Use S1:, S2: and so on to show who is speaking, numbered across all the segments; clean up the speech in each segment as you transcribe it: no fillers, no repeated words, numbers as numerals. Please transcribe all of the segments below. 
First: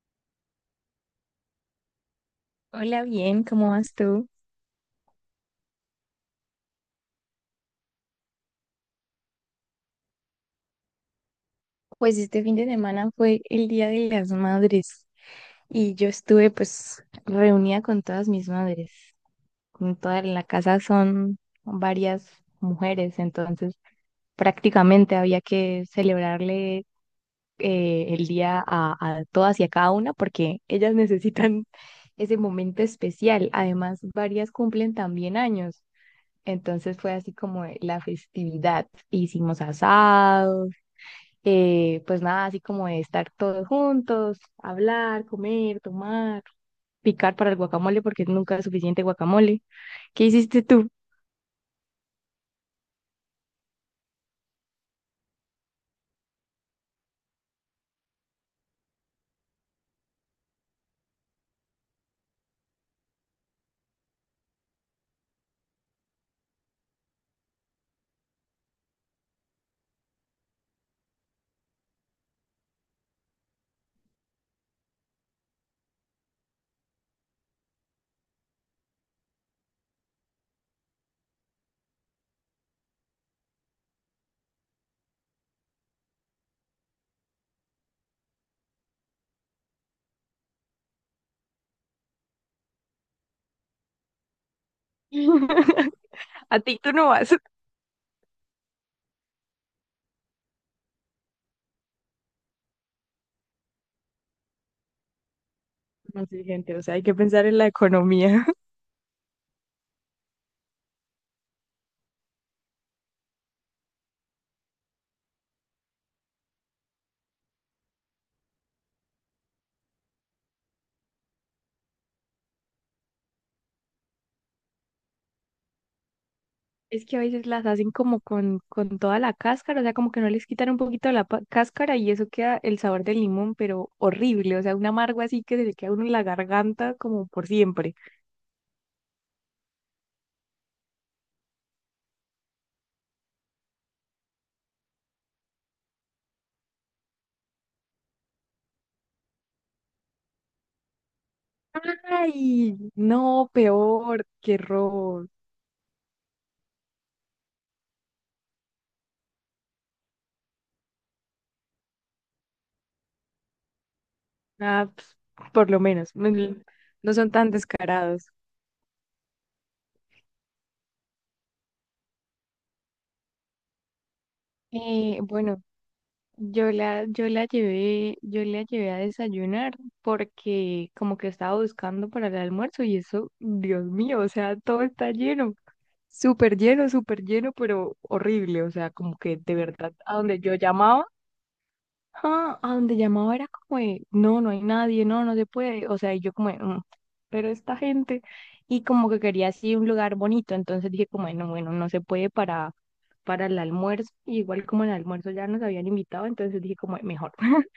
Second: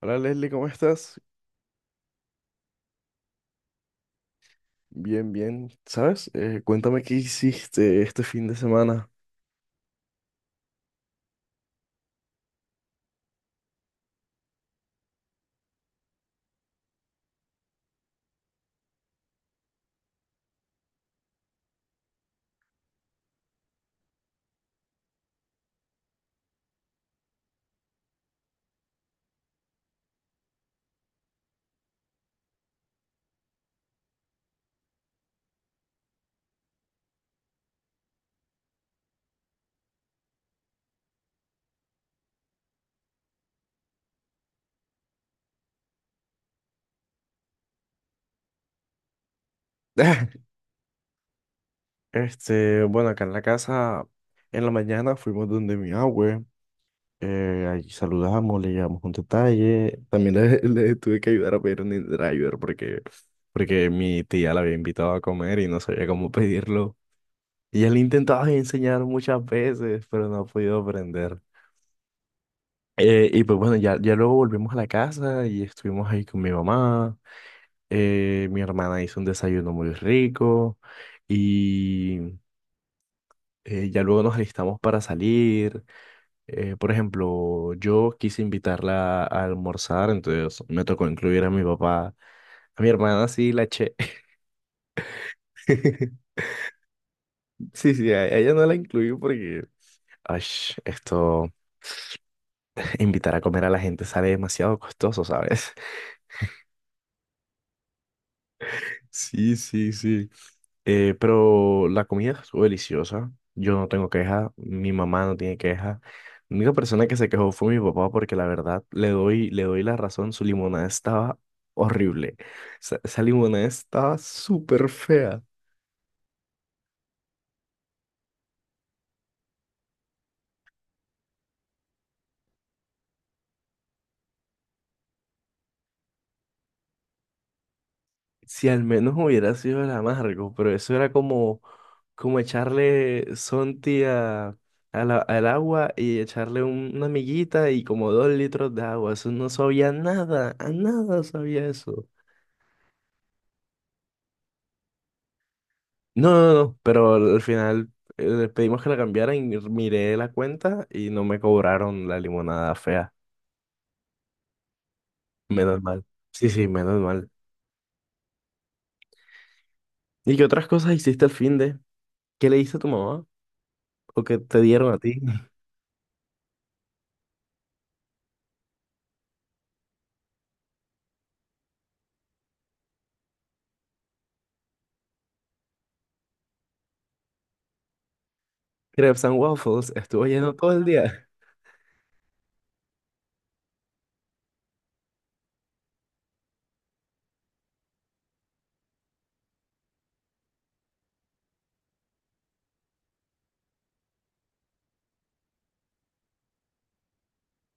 S1: Hola Leslie, ¿cómo estás?
S2: Hola, bien, ¿cómo vas tú?
S1: Bien, bien. ¿Sabes? Cuéntame qué hiciste este fin de semana.
S2: Pues este fin de semana fue el Día de las Madres y yo estuve pues reunida con todas mis madres. Con toda en la casa son varias mujeres, entonces prácticamente había que celebrarle el día a todas y a cada una porque ellas necesitan ese momento especial. Además, varias cumplen también años. Entonces fue así como la festividad. Hicimos asados pues nada, así como de estar todos juntos, hablar, comer, tomar, picar para el guacamole, porque nunca es suficiente guacamole. ¿Qué hiciste tú?
S1: Bueno, acá en la casa, en la mañana fuimos donde mi abue. Ahí saludamos, le llevamos un detalle. Le tuve que ayudar a pedir un driver porque mi tía la había invitado a comer y no sabía cómo pedirlo. Y él intentaba enseñar muchas veces, pero no ha podido aprender. Y pues bueno, ya luego volvimos a la casa y estuvimos ahí con mi mamá. Mi hermana hizo un desayuno muy rico y ya luego nos alistamos para salir. Por ejemplo, yo quise invitarla a almorzar, entonces me tocó incluir a mi papá. A mi hermana sí la eché.
S2: A ti tú no vas.
S1: Sí, sí, a ella no la incluí ash, esto, invitar a comer a la gente sale demasiado costoso, ¿sabes?
S2: No sé, gente, o sea, hay que pensar en la economía.
S1: Sí, sí, sí. Pero la comida estuvo deliciosa. Yo no tengo queja, mi mamá no tiene queja. La única persona que se quejó fue mi papá porque la verdad le doy la razón, su limonada estaba horrible. Esa limonada estaba súper fea.
S2: Es que a veces las hacen como con toda la cáscara, o sea, como que no les quitan un poquito la cáscara y eso queda el sabor del limón, pero horrible, o sea, un amargo así que se le queda a uno en la garganta como por siempre.
S1: Si al menos hubiera sido el amargo, pero eso era como, como echarle Sonti a, al agua y echarle una miguita y como dos litros de agua. Eso no sabía nada, a nada sabía eso.
S2: Ay, no, peor, qué horror.
S1: No, no, no, pero al final pedimos que la cambiaran y miré la cuenta y no me cobraron la limonada fea.
S2: Ah, pues, por lo
S1: Menos mal.
S2: menos,
S1: Sí, sí, menos
S2: no
S1: mal.
S2: son tan descarados.
S1: ¿Y qué otras cosas hiciste al fin de? ¿Qué le diste a tu mamá? ¿O qué te dieron a ti?
S2: Bueno, yo la llevé a desayunar porque como que estaba buscando para el almuerzo y eso, Dios mío, o sea, todo está lleno, súper lleno, súper lleno, pero horrible, o sea, como
S1: Crepes
S2: que
S1: and
S2: de
S1: Waffles,
S2: verdad,
S1: estuvo lleno todo el día.
S2: a donde llamaba era como de, no, no hay nadie, no, no se puede, o sea, y yo como de, "Mm, pero esta gente, y como que quería así un lugar bonito, entonces dije como, de, no, bueno, no se puede para el almuerzo, y igual como en el almuerzo ya nos habían invitado, entonces dije como, de, mejor,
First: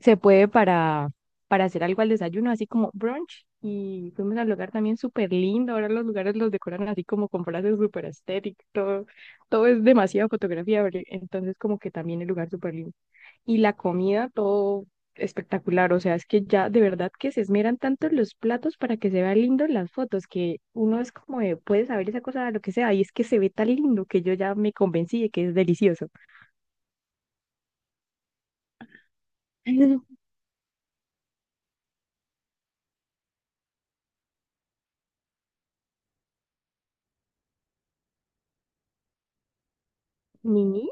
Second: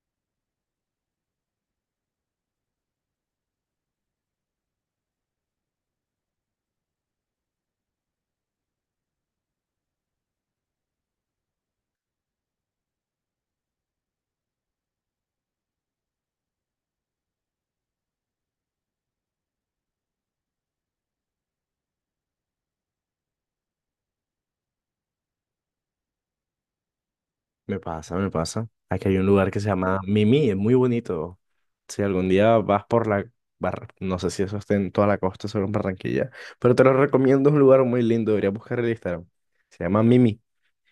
S2: se puede para, hacer algo al desayuno, así como brunch, y fuimos al lugar también súper lindo, ahora los lugares los decoran así como con frases súper estéticas, todo es demasiada fotografía, ¿verdad? Entonces como que también el lugar súper lindo. Y la comida, todo espectacular. O sea, es que ya de verdad que se esmeran tanto en los platos para que se vean lindos las fotos, que uno es como de, puede saber esa cosa, lo que sea, y es que se ve tan lindo que yo ya me convencí de que es delicioso.
S1: Me pasa, me pasa. Aquí hay un lugar que se llama Mimi, es muy bonito. Si algún día vas por la... Bar... No sé si eso está en toda la costa, solo en Barranquilla, pero te lo recomiendo, es un lugar muy lindo, deberías buscar el Instagram. Se llama Mimi.
S2: Mini,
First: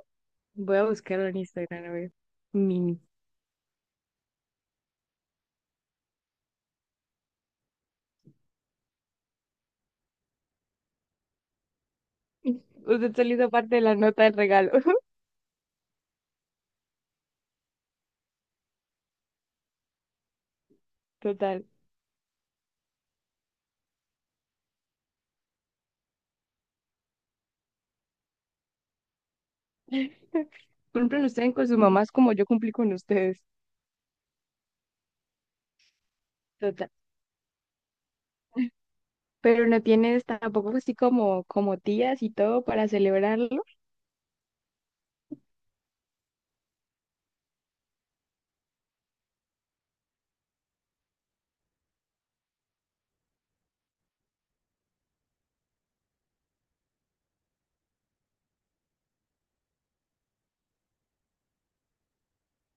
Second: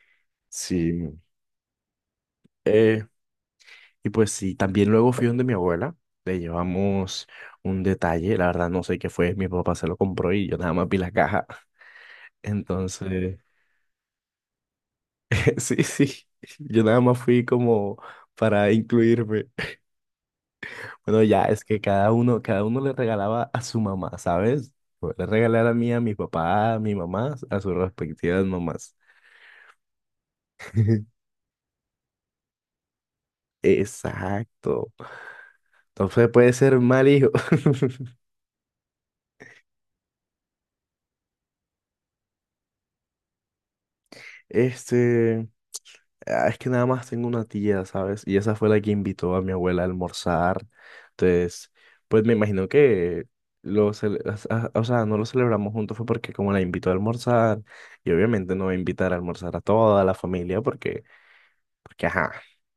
S2: voy a
S1: Sí.
S2: buscarlo en Instagram, a ver. Mini.
S1: Eh, y pues sí, también luego fui donde mi abuela, le llevamos un detalle, la verdad no sé qué fue, mi papá se lo compró y yo nada más vi la caja,
S2: Usted se le
S1: entonces,
S2: hizo parte de la nota del regalo.
S1: sí, sí, yo nada más fui como para incluirme. Bueno, ya es
S2: Total.
S1: que cada uno le regalaba a su mamá, ¿sabes? Yo le regalé a la mía, a mi papá, a mi mamá, a sus respectivas mamás.
S2: Cumplen ustedes con sus mamás como yo cumplí con ustedes.
S1: Exacto. Entonces puede ser
S2: Total.
S1: mal hijo.
S2: Pero no tienes tampoco así como tías y todo para celebrarlo.
S1: Este. Ah, es que nada más tengo una tía, ¿sabes? Y esa fue la que invitó a mi abuela a almorzar. Entonces, pues me imagino que lo cele- as- a- o sea, no lo celebramos juntos fue porque como la invitó a almorzar, y obviamente no va a invitar a almorzar a toda la familia porque ajá,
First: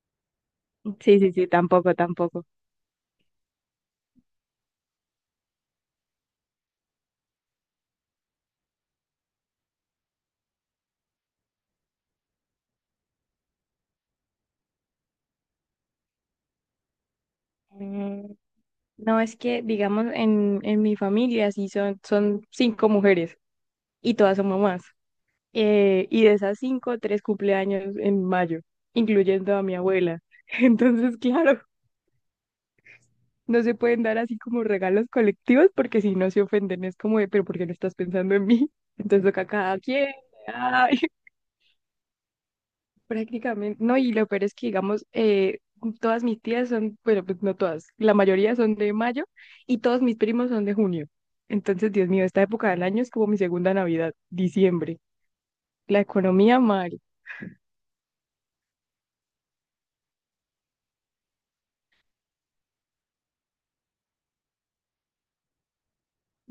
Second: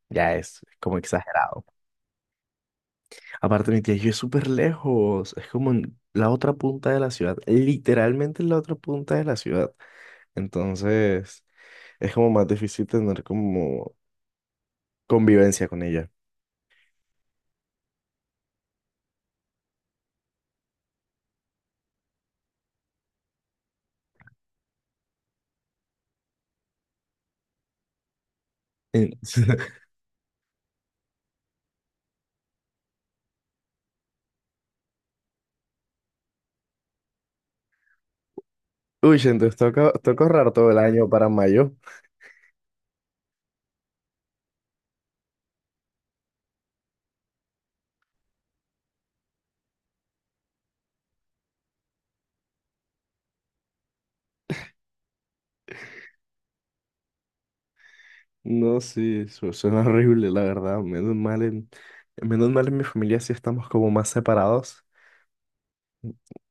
S1: ya es como
S2: Sí, sí, sí,
S1: exagerado.
S2: tampoco, tampoco.
S1: Aparte, mi tía y yo es súper lejos, es como en la otra punta de la ciudad, literalmente en la otra punta de la ciudad. Entonces, es como más difícil tener como convivencia con ella.
S2: Mm, no, es que, digamos, en mi familia sí son cinco mujeres y todas son mamás. Y de esas cinco, tres cumpleaños en mayo,
S1: En-
S2: incluyendo a mi abuela. Entonces, claro, no se pueden dar así como regalos colectivos porque si no se ofenden es como de, pero ¿por qué no estás pensando en mí?
S1: Uy,
S2: Entonces toca a
S1: entonces
S2: cada
S1: toca,
S2: quien.
S1: toca ahorrar todo el año para mayo.
S2: Prácticamente, no, y lo peor es que, digamos, todas mis tías son, bueno, pues no todas, la mayoría son de mayo y todos mis primos son de junio. Entonces, Dios mío, esta época del año es como mi segunda Navidad, diciembre. La economía mal.
S1: No, sí, suena horrible, la verdad. Menos mal en mi familia sí estamos como más separados.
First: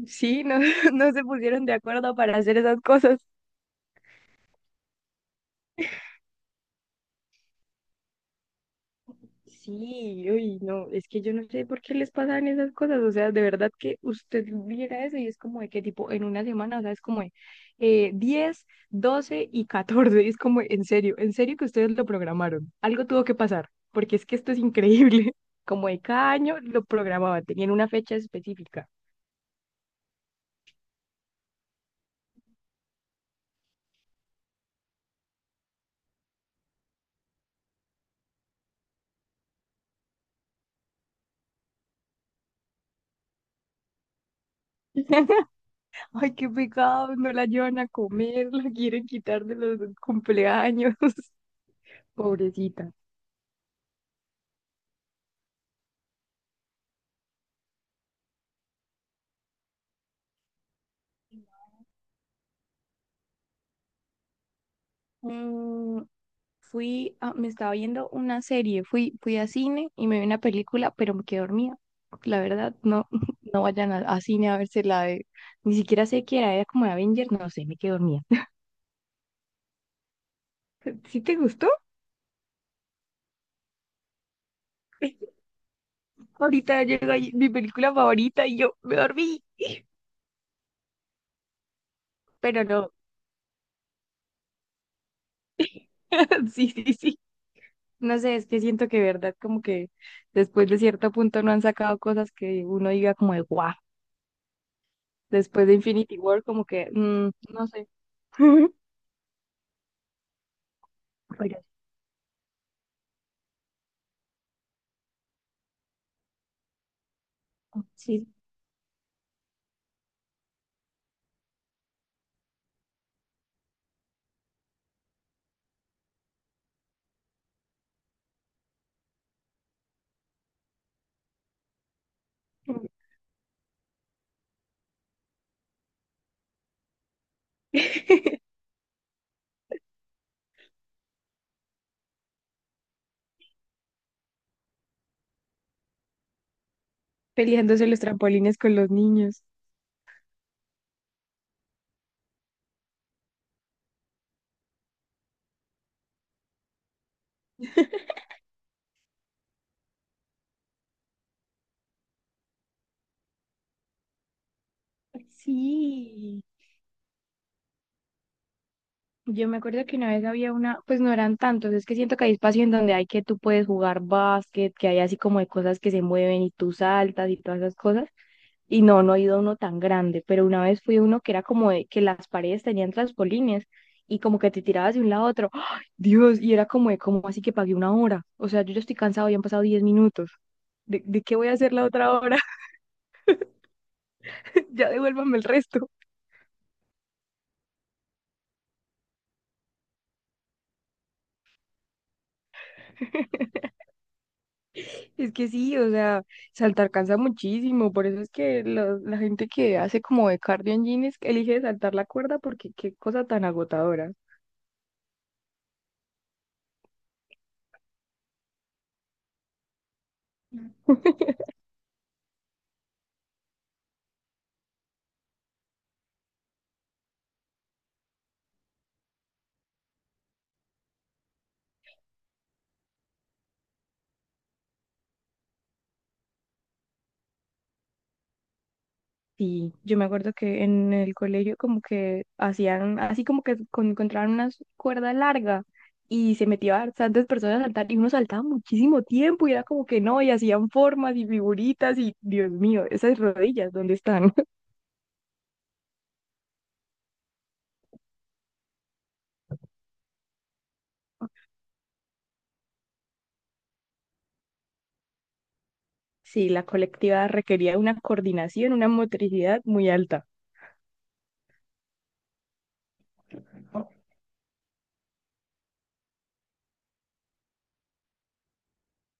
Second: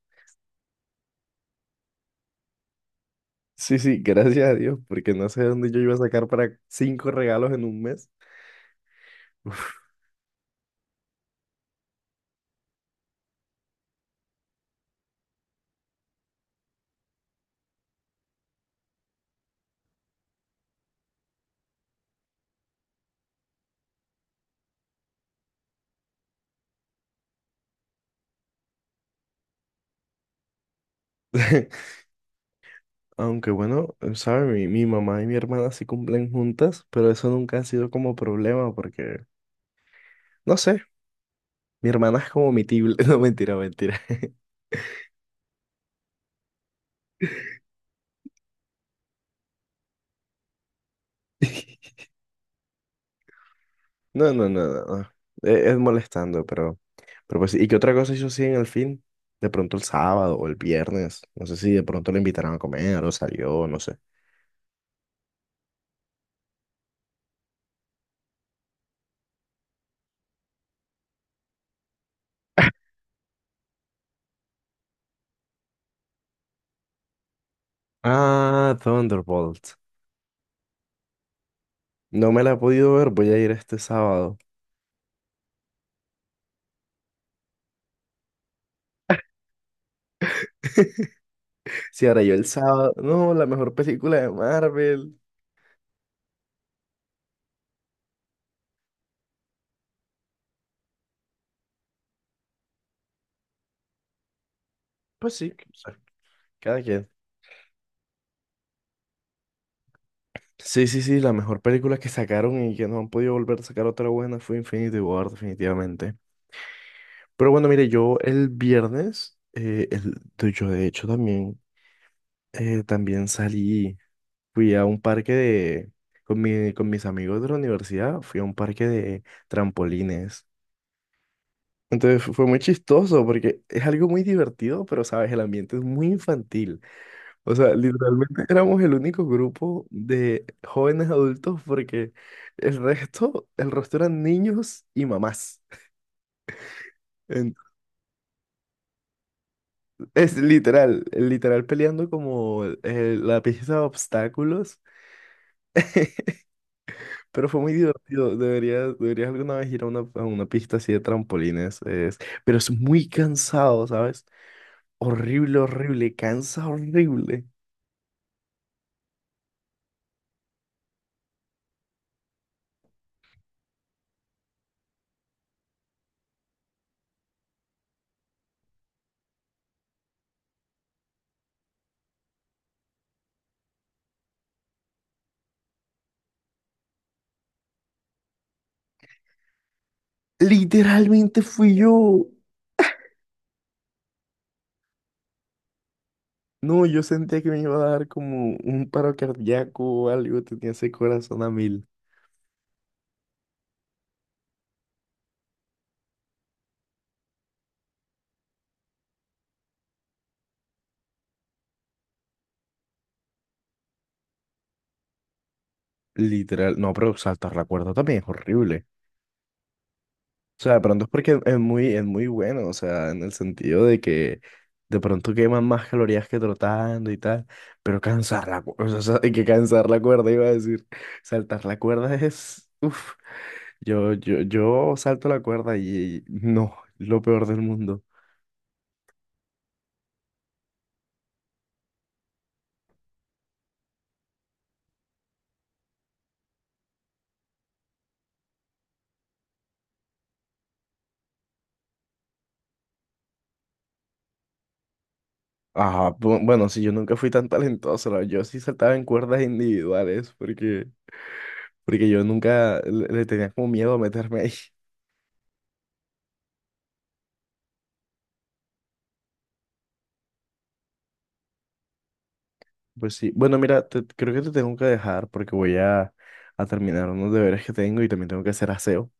S2: Sí, no, no se pusieron de acuerdo para hacer esas cosas.
S1: Sí, sí, gracias a Dios, porque no sé de dónde yo iba a sacar para cinco regalos en un mes. Uf.
S2: Sí, uy, no, es que yo no sé por qué les pasan esas cosas, o sea, de verdad que usted viera eso y es como de que tipo en una semana, o sea, es como de 10, 12 y 14, es como en serio que ustedes lo programaron, algo tuvo que pasar, porque es que esto es increíble, como de cada año lo programaban, tenían una fecha específica.
S1: Aunque bueno, sabe, mi mamá y mi hermana sí cumplen juntas, pero eso nunca ha sido como problema porque, no sé, mi hermana es como mi tible. No, mentira, mentira.
S2: Ay, qué pecado, no la llevan a comer, la quieren quitar de los cumpleaños, pobrecita.
S1: No, no, no, no. No. Es, molestando, pero pues, sí. ¿Y qué otra cosa hizo así en el fin? De pronto el sábado o el viernes. No sé si de pronto le invitaron a comer o salió, no sé.
S2: Mm, Fui, me estaba viendo una serie, fui a cine y me vi una película, pero me quedé dormida. La verdad, no, no vayan a cine a verse la de, ni siquiera sé qué era, era como de Avenger, no sé, me quedé dormida.
S1: Ah, Thunderbolt.
S2: ¿Sí te gustó?
S1: No me la he podido ver, voy a ir este sábado.
S2: Ahorita llega ahí mi película favorita y yo me dormí,
S1: Si ahora yo el
S2: pero no,
S1: sábado. No, la mejor película de Marvel.
S2: sí, sí, sí. No sé, es que siento que verdad como que después de cierto punto no han sacado cosas que uno diga como de guau.
S1: Pues sí,
S2: Después
S1: o
S2: de
S1: sea,
S2: Infinity War como
S1: cada
S2: que,
S1: quien.
S2: no sé.
S1: Sí, sí, sí, la mejor
S2: Pero
S1: película que sacaron y que no han podido volver a sacar otra buena fue Infinity War, definitivamente. Pero bueno, mire, yo
S2: sí,
S1: el viernes, yo de hecho también, también salí, fui a un parque de, con mi, con mis amigos de la universidad, fui a un parque de trampolines. Entonces fue muy chistoso porque es algo muy divertido, pero sabes, el ambiente es muy infantil. O sea, literalmente éramos el único grupo de jóvenes adultos porque el resto eran niños y mamás.
S2: peleándose los trampolines con los niños.
S1: Es literal, literal peleando como la pista de obstáculos, pero fue muy divertido. Deberías alguna vez ir a una pista así de trampolines, es, pero es muy cansado, ¿sabes? Horrible, horrible,
S2: Sí,
S1: cansa horrible.
S2: yo me acuerdo que una vez había una, pues no eran tantos, es que siento que hay espacio en donde hay que tú puedes jugar básquet, que hay así como de cosas que se mueven y tú saltas y todas esas cosas, y no he ido a uno tan grande, pero una vez fui a uno que era como de que las paredes tenían trampolines y como que te tirabas de un lado a otro, ¡ay, Dios! Y era como de, como así que pagué una hora, o sea, yo ya estoy cansado, ya han pasado 10 minutos, ¿de qué
S1: Literalmente
S2: voy a hacer
S1: fui
S2: la
S1: yo.
S2: otra hora? Ya devuélvame el resto.
S1: No, yo sentía que me iba a dar como un paro cardíaco o algo, tenía ese corazón a mil.
S2: Es que sí, o sea, saltar cansa muchísimo, por eso es que lo- la gente que hace como de cardio en jeans elige saltar la cuerda porque qué cosa tan agotadora.
S1: Literal, no, pero saltar la cuerda también es horrible. O sea, de pronto es porque es muy bueno, o sea, en el sentido de que de pronto queman más calorías que trotando y tal, pero cansar la cuerda, o sea, hay que cansar la cuerda, iba a decir, saltar la cuerda es, uff, yo salto la cuerda y no, lo peor del mundo.
S2: Sí, yo me acuerdo que en el colegio como que hacían, así como que encontraban una cuerda larga y se metía bastantes personas a saltar y uno saltaba muchísimo tiempo y era como que no, y hacían formas y figuritas y Dios mío, esas rodillas, ¿dónde están?
S1: Ajá, bueno, sí, yo nunca fui tan talentoso, yo sí saltaba en cuerdas individuales porque yo nunca le tenía como miedo a meterme ahí.
S2: Sí, la colectiva requería una coordinación, una motricidad muy alta.
S1: Pues sí. Bueno, mira, creo que te tengo que dejar porque voy a terminar unos deberes que tengo y también tengo que hacer aseo.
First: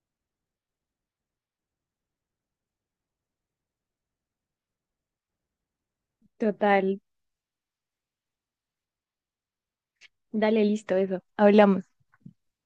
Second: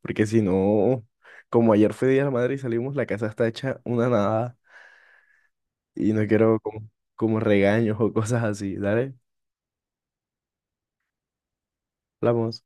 S1: Porque si no, como ayer fue Día de la Madre y salimos, la casa está hecha una nada y no quiero
S2: Total.
S1: como, como regaños o cosas así. Dale,
S2: Dale, listo, eso. Hablamos.
S1: hablamos.